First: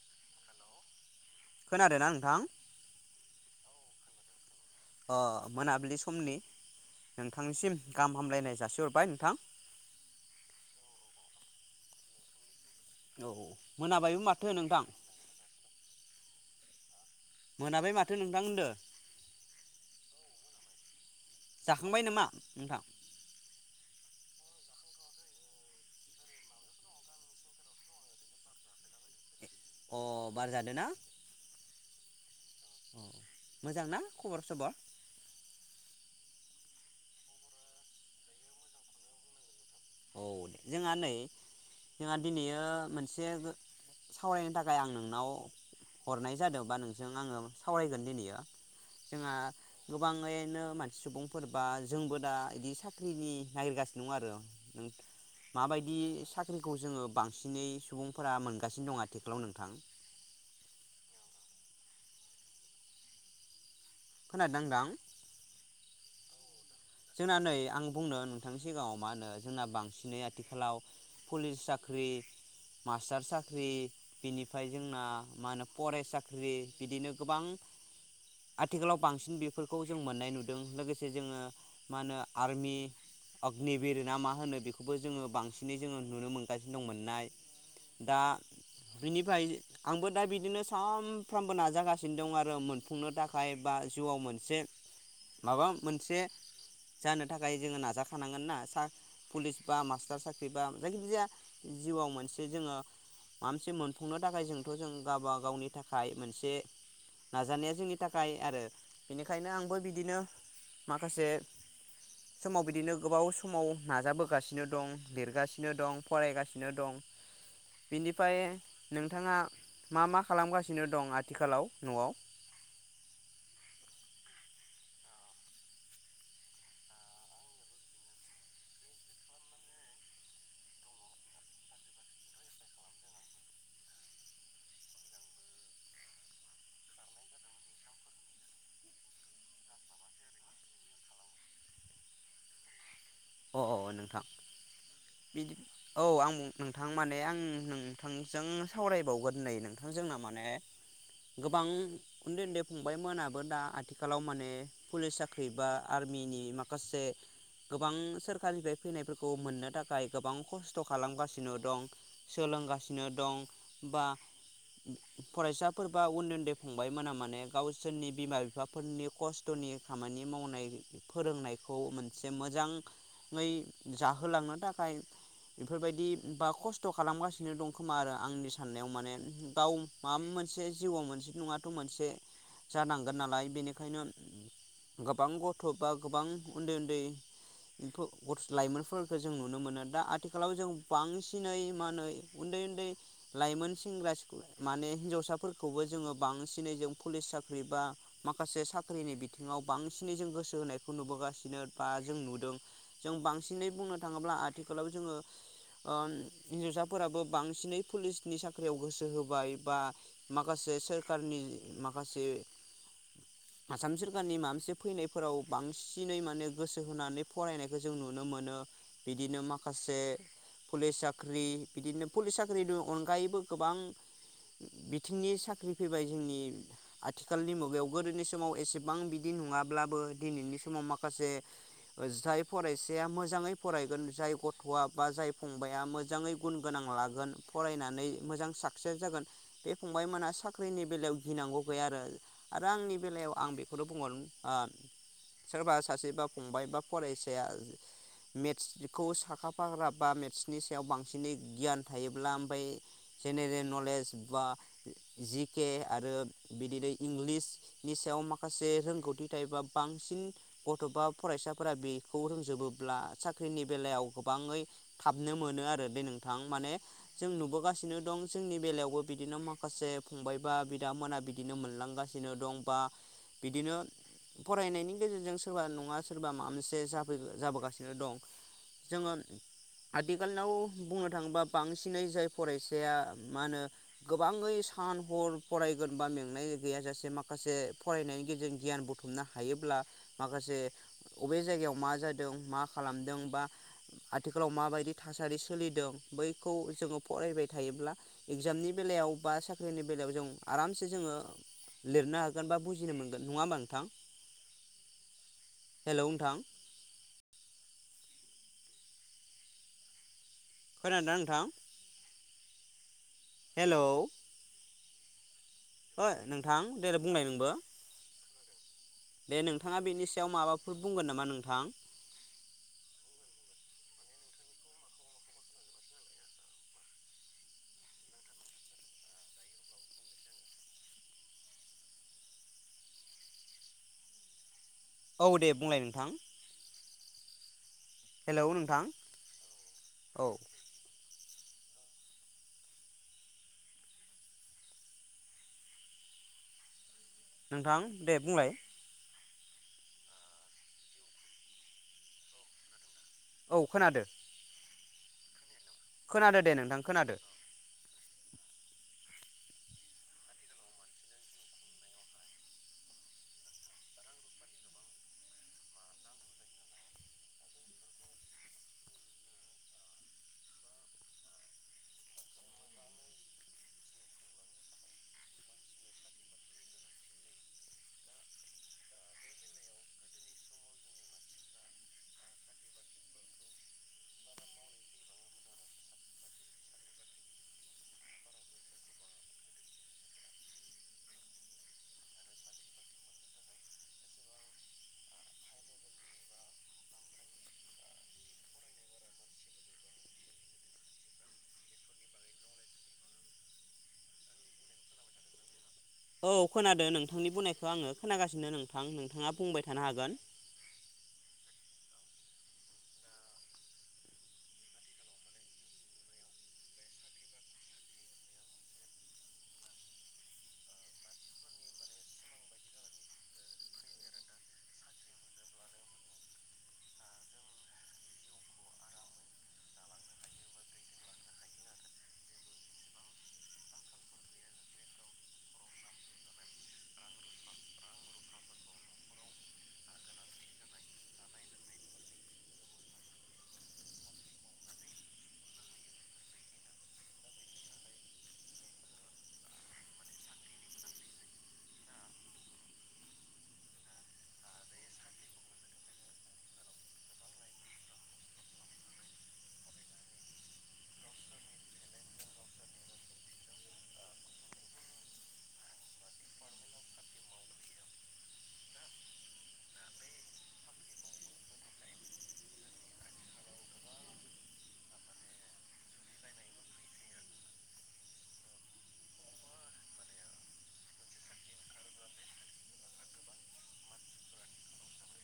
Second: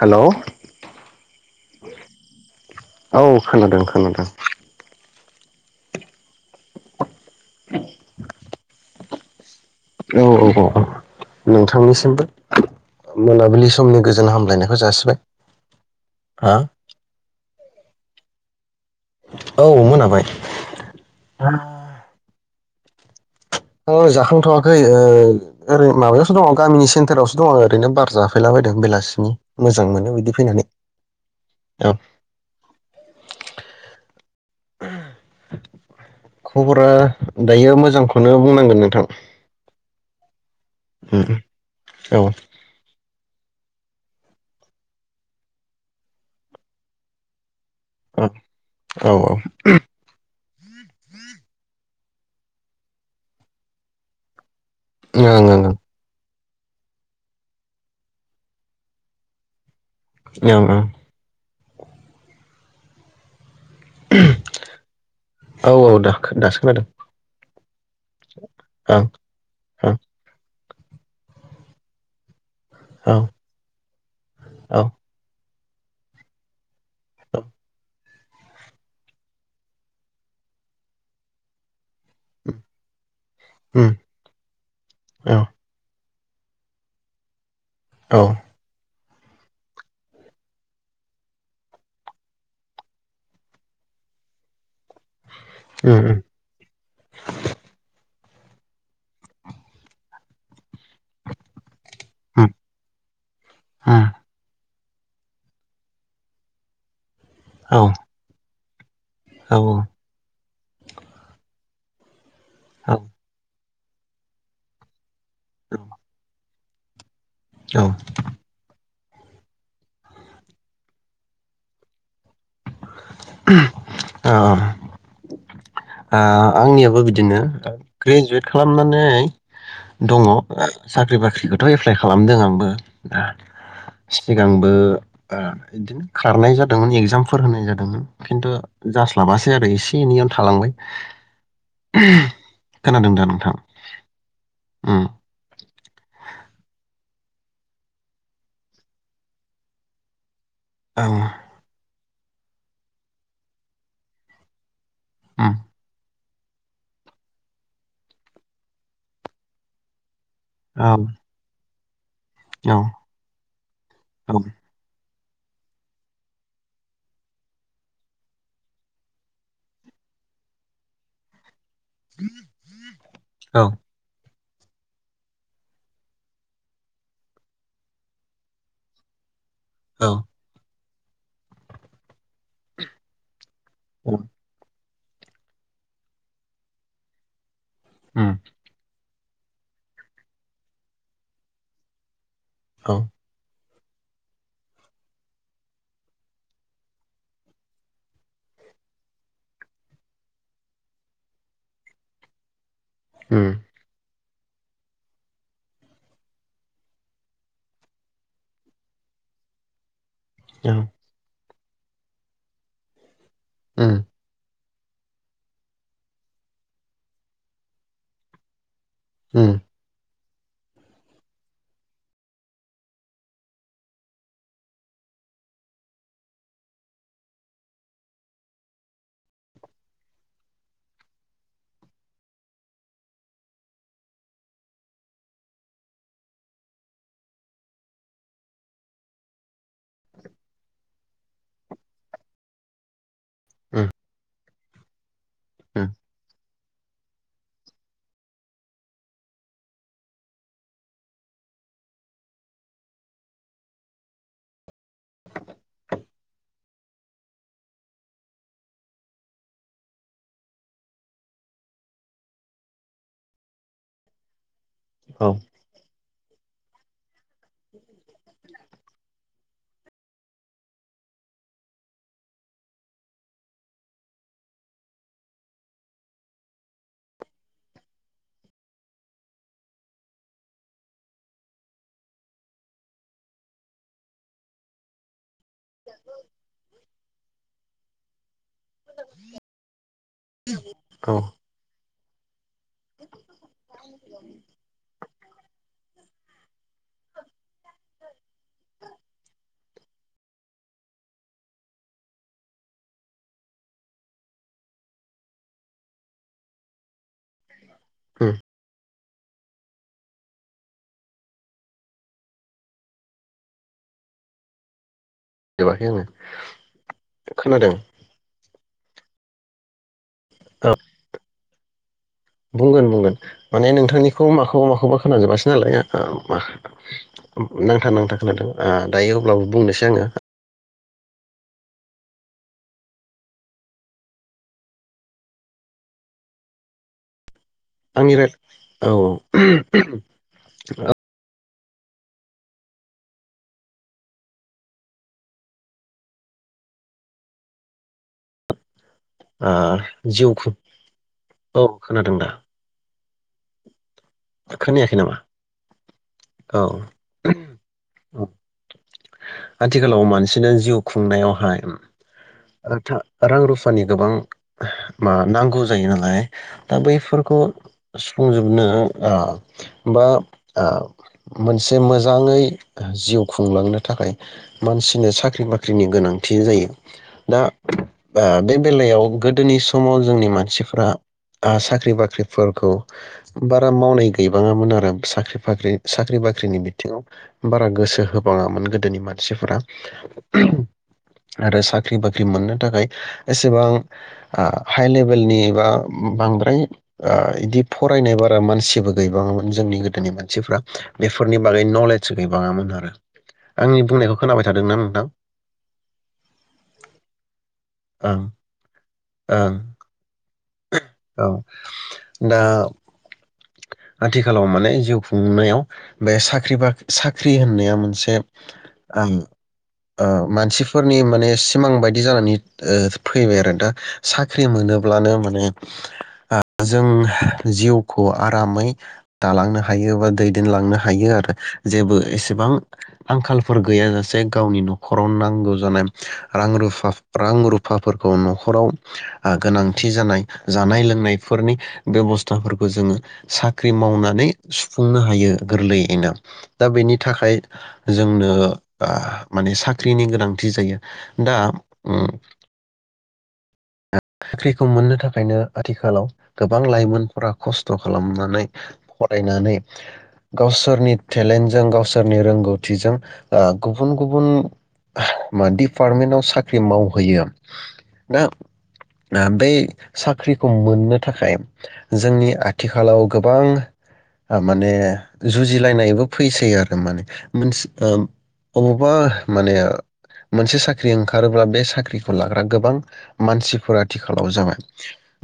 Hello [inaudible] खोनादोना नोंथां? औ खोनादों नोंथां। अ मोनाबिलि समनि नोंथांनिसिम गाहाम हामलायनाय जासि हरबाय। थां। औ औ औ औ नोंथांनिसिमबो औ मोनाबिलि समनि मोनाबायबो गोजोन माथो हामलायनायखौ नोंथां जासिबाय हा थांदो औ मोनाबाय जाखांबाय नामा? हा ओ जाखांथवाखै ओ ओरै माबायावसो दङ गामिनि सेन्टारावसो दङ ओरैनो बार जाफैलाबायदों बेलासिनि मोजां अ मोनो बिदि बार फैनानै जादोना औ अ मोजां ना खबर सबर खबरा दायो मोजांखौनो बुंनांगोन नोंथां औ दे जोङा नै जोङा औ दिनैयो मोनसे जेबो सावरायनो थाखाय आं नोंनाव हरनाय जादों बा नोंजों आङो सावरायगोन दिनैयो औ ओं जोंहा गोबाङैनो मानसि सुबुंफोर बा जोंबो दा बिदि साख्रिनि नागिरगासिनो दं आरो माबायदि साख खौ जोङो बांसिनै सुबुंफोरा मोनगासिनो दङ आथिखालाव नोंथां ओं ओं खोनादों नोंथां औ औ दाख दास जोंना नै आं बुंनो नोंथांनि सिगाङाव ओं मा होनो जोंना ओं बांसिनै आथिखालाव पुलिस साख्रि औ मास्टार साख्रि बिनिफ्राय औ जोंना मा होनो फरेस साख्रि बिदिनो गोबां आथिखालाव बांसिन बेफोरखौ जों मोननाय नुदों लोगोसे जोङो मा होनो आर्मि अग्निभिर ना मा होनो बेखौबो जोङो बांसिनै जोङो नुनो मोनगासिनो दं मोननाय दा बिनिफाय आंबो दा बिदिनो सानफ्रामबो नाजागासिनो दं आरो मोनफुंनो थाखाय बा जिउआव मोनसे माबा मोनसे जानो थाखाय जोङो नाजाखानांगोन ना सा पुलिस बा मास्टार साख्रि बा जायखिजाया जिउआव मोनसे जोङो माबा मोनसे औ मोनफुंनो थाखाय जों थ जों गाबा गावनि थाखाय मोनसे नाजानाया औ जोंनि थाखाय आरो बेनिखायनो औ आंबो बिदिनो माखासे समाव औ बिदिनो गोबाव समाव नाजाबोगासिनो दं। लिरगासिनो दं फरायगासि नो दं औ बिनिफाय नोंथाङा मा मा खालामगासिनो दं आथिखालाव नआव? ओ ओ आंनियाबो बिदिनो ग्रेजुयेट खालामनानै दङ ओ साख्रि बाख्रिखौथ एप्लाइ खालामदों आंबो सिगांबो ओ इदिनो खारनाय जादोंमोन एगजामफोर होनाय जादोंमोन खिन्थु जास्लाबासै आरो एसे एनैयावनो थालांबाय। [inaudible] खोनादों दा नोंथां अ अ नोंथां उम बिदि औ आं उम नोंथां माने आं नोंथांजों सावरायबावगोन नै नोंथां जोंना माने औ गोबां उन्दै उन्दै फंबायमोनाबो दा आथिखालाव माने पुलिस साख्रि उम बा आर्मि नि माखासे गोबां सोरखारनिफ्राय फैनायफोरखौ मोननो थाखाय गोबां खस्थ औ खालामगासिनो दं। औ सोलोंगासिनो दं बा फरायसाफोरबा उन्दै उन्दै फंबाय मोना माने गावसोरनि बिमा बिफाफोरनि खस्थनि खामानि मावनाय फोरोंनाय खौ मोनसे मोजां ङै औ जाहोलांनो थाखाय बेफोरबायदि बा खस्थ खालामगासिनो दं खोमा आरो आंनि साननायाव माने गाव औ माम मोनसे जिउआव मोनसे नङाथ मोनसे जानांगोन नालाय बेनि खायनो औ गोबां गथ बा गोबां उन्दै उन्दै ओमफो उम गथस लाइमोनफोर खो जों नुनो मोनो दा आथिखालाव जों बांसिनै मा होनो उन्दै उन्दै औ लाइमोन सेंग्रा सिखो माने हिनजावसाफोरखौबो जोङो बांसिनै जों पुलिस साख्रि बा माखासे साख्रिनि बिथिङाव बांसिनै जों गोसो होनायखौ नुबोगासिनो बा जों नुदों। जों उम बांसिनै बुंनो थाङोब्ला आ थिखालाव जोङो हिनजावसाफोराबो बांसिनै पुलिसनि साख्रियाव गोसो होबाय बा औ माखासे सोरखारनि माखासे आसाम उम सोरखारनि मामसे फैनायफोराव बांसिनै माने गोसो होनानै फरायनायखौ जों नुनो मोनो। उम बिदिनो माखासे पुलिस साख्रि बिदिनो पुलिस साख्रिनि अनगायैबो गोबां बिथिंनि साख्रि फैबाय जोंनि आथिखालनि मुगायावबो गोदोनि समाव एसेबां बिदि नङाब्लाबो दिनैनि समाव माखासे जाय फरायसाया मोजाङै फरायगोन, जाय गथ'आ बा जाय फंबाया मोजाङै गुन गोनां लागोन फरायनानै मोजां साक्सेस जागोन बे फंबायमोना साख्रिनि बेलायाव गिनांगौ गैया आरो आरो आंनि बेलायाव आं बेखौनो बुंअरोन आ सोरबा उम सासे बा फंबाय बा फरायसाया मेटसखौ साखा फारा बा मेटसनि सायाव बांसिनै गियान थायोब्ला ओमफाय जेनेरेल नलेज बा जि केे आरो बिदिनो इंलिसनि सायाव माखासे रोंगौथि थायोबा बांसिन गथ' फरायसा फ्रा बेखौ रोंजोबोब्ला साख्रिनि बेलायाव गोबाङै औ थाबनो मोनो आरो बे नों थां माने। जों नुबोगासिनो दं जोंनि बेलायावबो बिदिनो माखासे फंबायबा बिदामोना बिदिनो मोनलांगासिनो दं बा बिदिनो फरायनायनि गेजेरजों सोरबा नङा सोरब सोरबा माबा मोनसे जाबाय-जाबोगासिनो दं जोङो आथिखालाव बुंनो थाङोबा बांसिनै जाय फरायसाया मा होनो गोबाङै सान हर फरायगोन बा मेंनाय गैयाजासे माखासे फरायनायनि गेजेरजों गियान बुथुमनो हायोब्ला माखासे औ अबे जायगायाव। मा जादों मा खालामदों बा आथिखालाव माबायदि थासारि सोलिदों बैखौ जोङो फरायबाय थायोब्ला एगजामनि बेलायाव बा साख्रि नि बेलायाव जों आरामसे जोङो लिरनो हागोन बा बुजिनो मोनगोन नङा होमबा नोंथां। हेलौ नोंथां। [inaudible] खोनादोंना नोंथां हेलौ जोबाखै आङो ओइ नोंथां देलाय बुंलाय नोंबो खोनादों। दे नोंथाङा बेनि सायाव माबाफोर बुंगोन नामा नोंथां। बुंगोन बुंगोन माने नोंथांनिखौ माखौबा माखौबा खोनाजोबासै नालाय नांथा नांथा खोनादों ओ दायो अब्लाबो बुंनोसै आङो। औ दे बुंलाय नोंथां। आंनि राय हेलौ नोंथां औ [unintelligible] नोंथां दे बुंलाय आरो जिउखौ औ खोनादों दा? औ खोनादो। खोनायाखै नामा? खोनादो दे औ नोंथां खोनादो। आथिखालाव मानसिनो जिउ खुंनायावहाय रां रुफानि गोबां नांगौ जायो नालाय दा बैफोरखौ। सुफुंजोबनो बा मोनसे मोजाङै जिउ खुंलांनो थाखाय मानसिनो साख्रि बाख्रिनि गोनांथि जायो दा बे बेलायाव गोदोनि समाव जोंनि मानसिफ्रा साख्रि बाख्रिफोरखौ बारा मावनाय गैबाङामोन आरो साख्रि बाख्रि साख्रि बाख्रिनि बिथिङाव बारा गोसो होबाङामोन गोदोनि मानसिफोरा आरो साख्रि बाख्रि मोननो थाखाय एसेबां हाइ लेबेलनि एबा बांद्राय इदि फरायनाय बारा मानसिबो गैबाङामोन जोंनि गोदोनि मानसिफ्रा बेफोरनि बागै नलेज गैबाङामोन आरो, आंनि बुंनायखौ खोनाबाय थादोंना नोंथां? औ खोनादों नोंथांनि बुंनायखौ आङो ओं खोनागासिनो नोंथां नोंथाङा ओं बुंबाय थानो हागोन। औ दा आथिखालाव माने जिउ खुंनायाव बे साख्रि बाख्रि साख्रि होननाया मोनसेल ओम मानसिफोरनि माने सिमां बायदि जानानै फैबाय आरो दा साख्रि मोनोब्लानो माने जों जिउखौ आरामै दालांनो हायो बा दैदेनलांनो हायो आरो जेबो एसेबां आंखालफोर गैयाजासे गावनि नखराव नांगौ जानाय रां रुफा रां रुफाफोरखौ नखराव गोनांथि जानाय जानाय लोंनायफोरनि बेबस था फोरखौ जोङो साख्रि मावनानै सुफुंनो हायो गोरलैयैनो दा बेनि थाखाय जोंनो माने साख्रिनि गोनांथि जायो, दा साख्रिखौ मोननो थाखायनो आथिखालाव गोबां लाइमोन खस्थ खालामनानै फरायनानै गावसोरनि टेलेन्टजों गावसोरनि रोंगौथिजों गुबुन गुबुन डिपार्टमेन्टाव साख्रि मावहैयो दा बे साख्रिखौ मोननो थाखाय जोंनि आथिखालाव गोबां माने जुजिलायनायबो फैसैय आरो माने मोनसे अबावबा माने मोनसे साख्रि ओंखारोब्ला बे साख्रिखौ लाग्रा गोबां मानसिफोरा आथिखालाव जाबाय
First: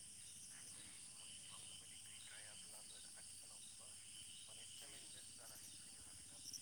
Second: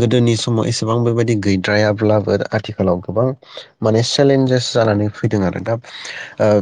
गोदोनि समाव एसेबां बेबायदि गो गैद्रायाब्लाबो आथिखालाव गोबां माने चेलेन्जेस जानानै फैदों आरो दा ओ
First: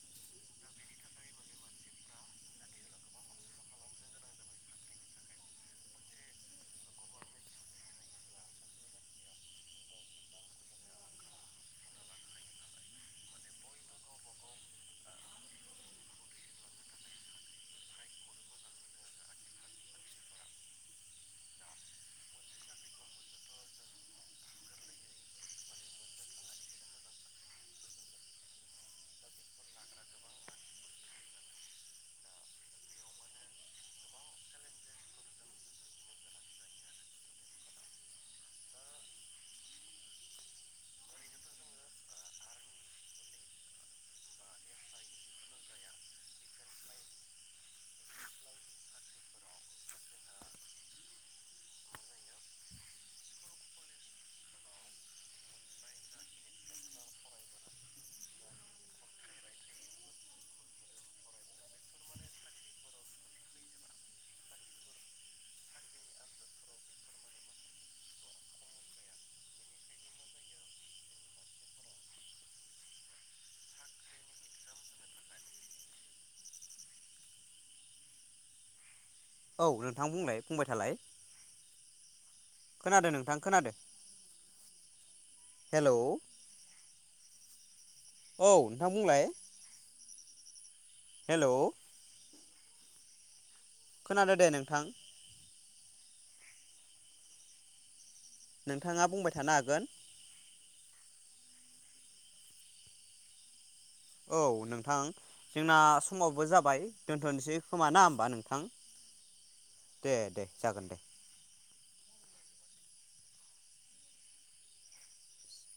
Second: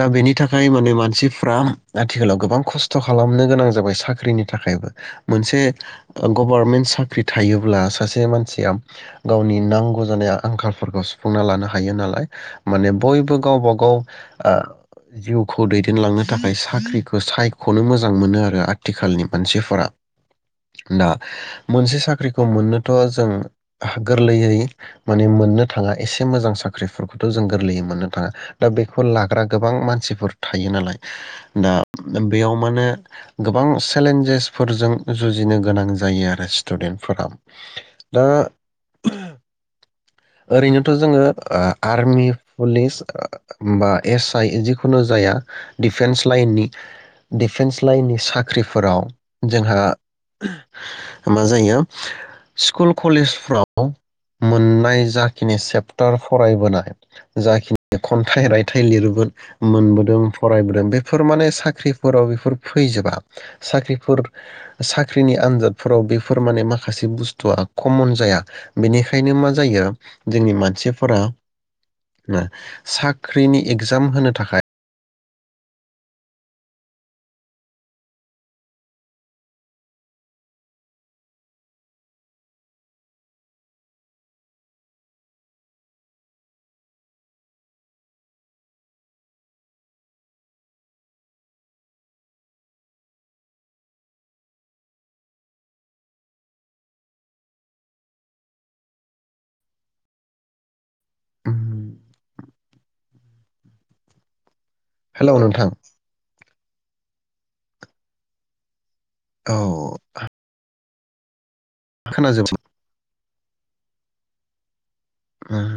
दा बेनि थाखाय माने मानसिफ्रा आथिखालाव गोबां खस्थ खालामनो गोनां जाबाय साख्रिनि थाखायबो मोनसे गभारनमेन्ट साख्रि थायोब्ला सासे मानसिया गावनि नांगौ जानाय आंखालफोरखौ सुफुंना लानो हायो नालाय माने बयबो गावबा गाव जिउखौ दैदेनलांनो थाखाय साख्रिखौ सायखनो मोजां मोनो आरो आथिखालनि मानसिफोरा दा मोनसे साख्रिखौ मोननो थ जों गोरलैयै माने मोननो थाङा एसे मोजां साख्रिफोरखौथ जों गोरलैयै मोननो थाङा दा बेखौ लाग्रा गोबां मानसिफोर थायो नालाय दा बेयाव माने गोबां चेलेन्जेसफोरजों जुजिनो गोनां जायो आरो स्टुडेन्टफोरा। दा ओरैनोथ जोङो आर्मि पुलिस बा एस आइ जिखुनु जाया दिफेन्स लाइननि डिफेन्स लाइननि साख्रिफोराव जोंहा मा जायो स्कुल कलेजफ्राव मोननाय जाखिनि सेपटार फरायबोनाय जाखिनि खन्थाइ रायथाइ लिरबोदों मोनबोदों फरायबोदों बेफोर माने साख्रिफोराव बेफोर फैजोबा साख्रिफोर साख्रिनि आन्जादफोराव बेफोर माने माखासे बुस थुआ कमन जाया बेनिखायनो मा जायो जोंनि मानसिफोरा साख्रिनि एगजाम होनो थाखाय औ नोंथां बुंलाय बुंबाय थालाय खोनादों नोंथां खोनादों हेलौ औ नोंथां बुंलाय हेलौ खोनादों दे नोंथां। नोंथाङा बुंबाय थानो हागोन। औ नों थां हेलौ नोंथां जोंना समावबो जाबाय बाय दोन्थनसै खोमा ना होमबा नोंथां? औ दे दे जागोन दे। खोनाजोब [unintelligible] उम।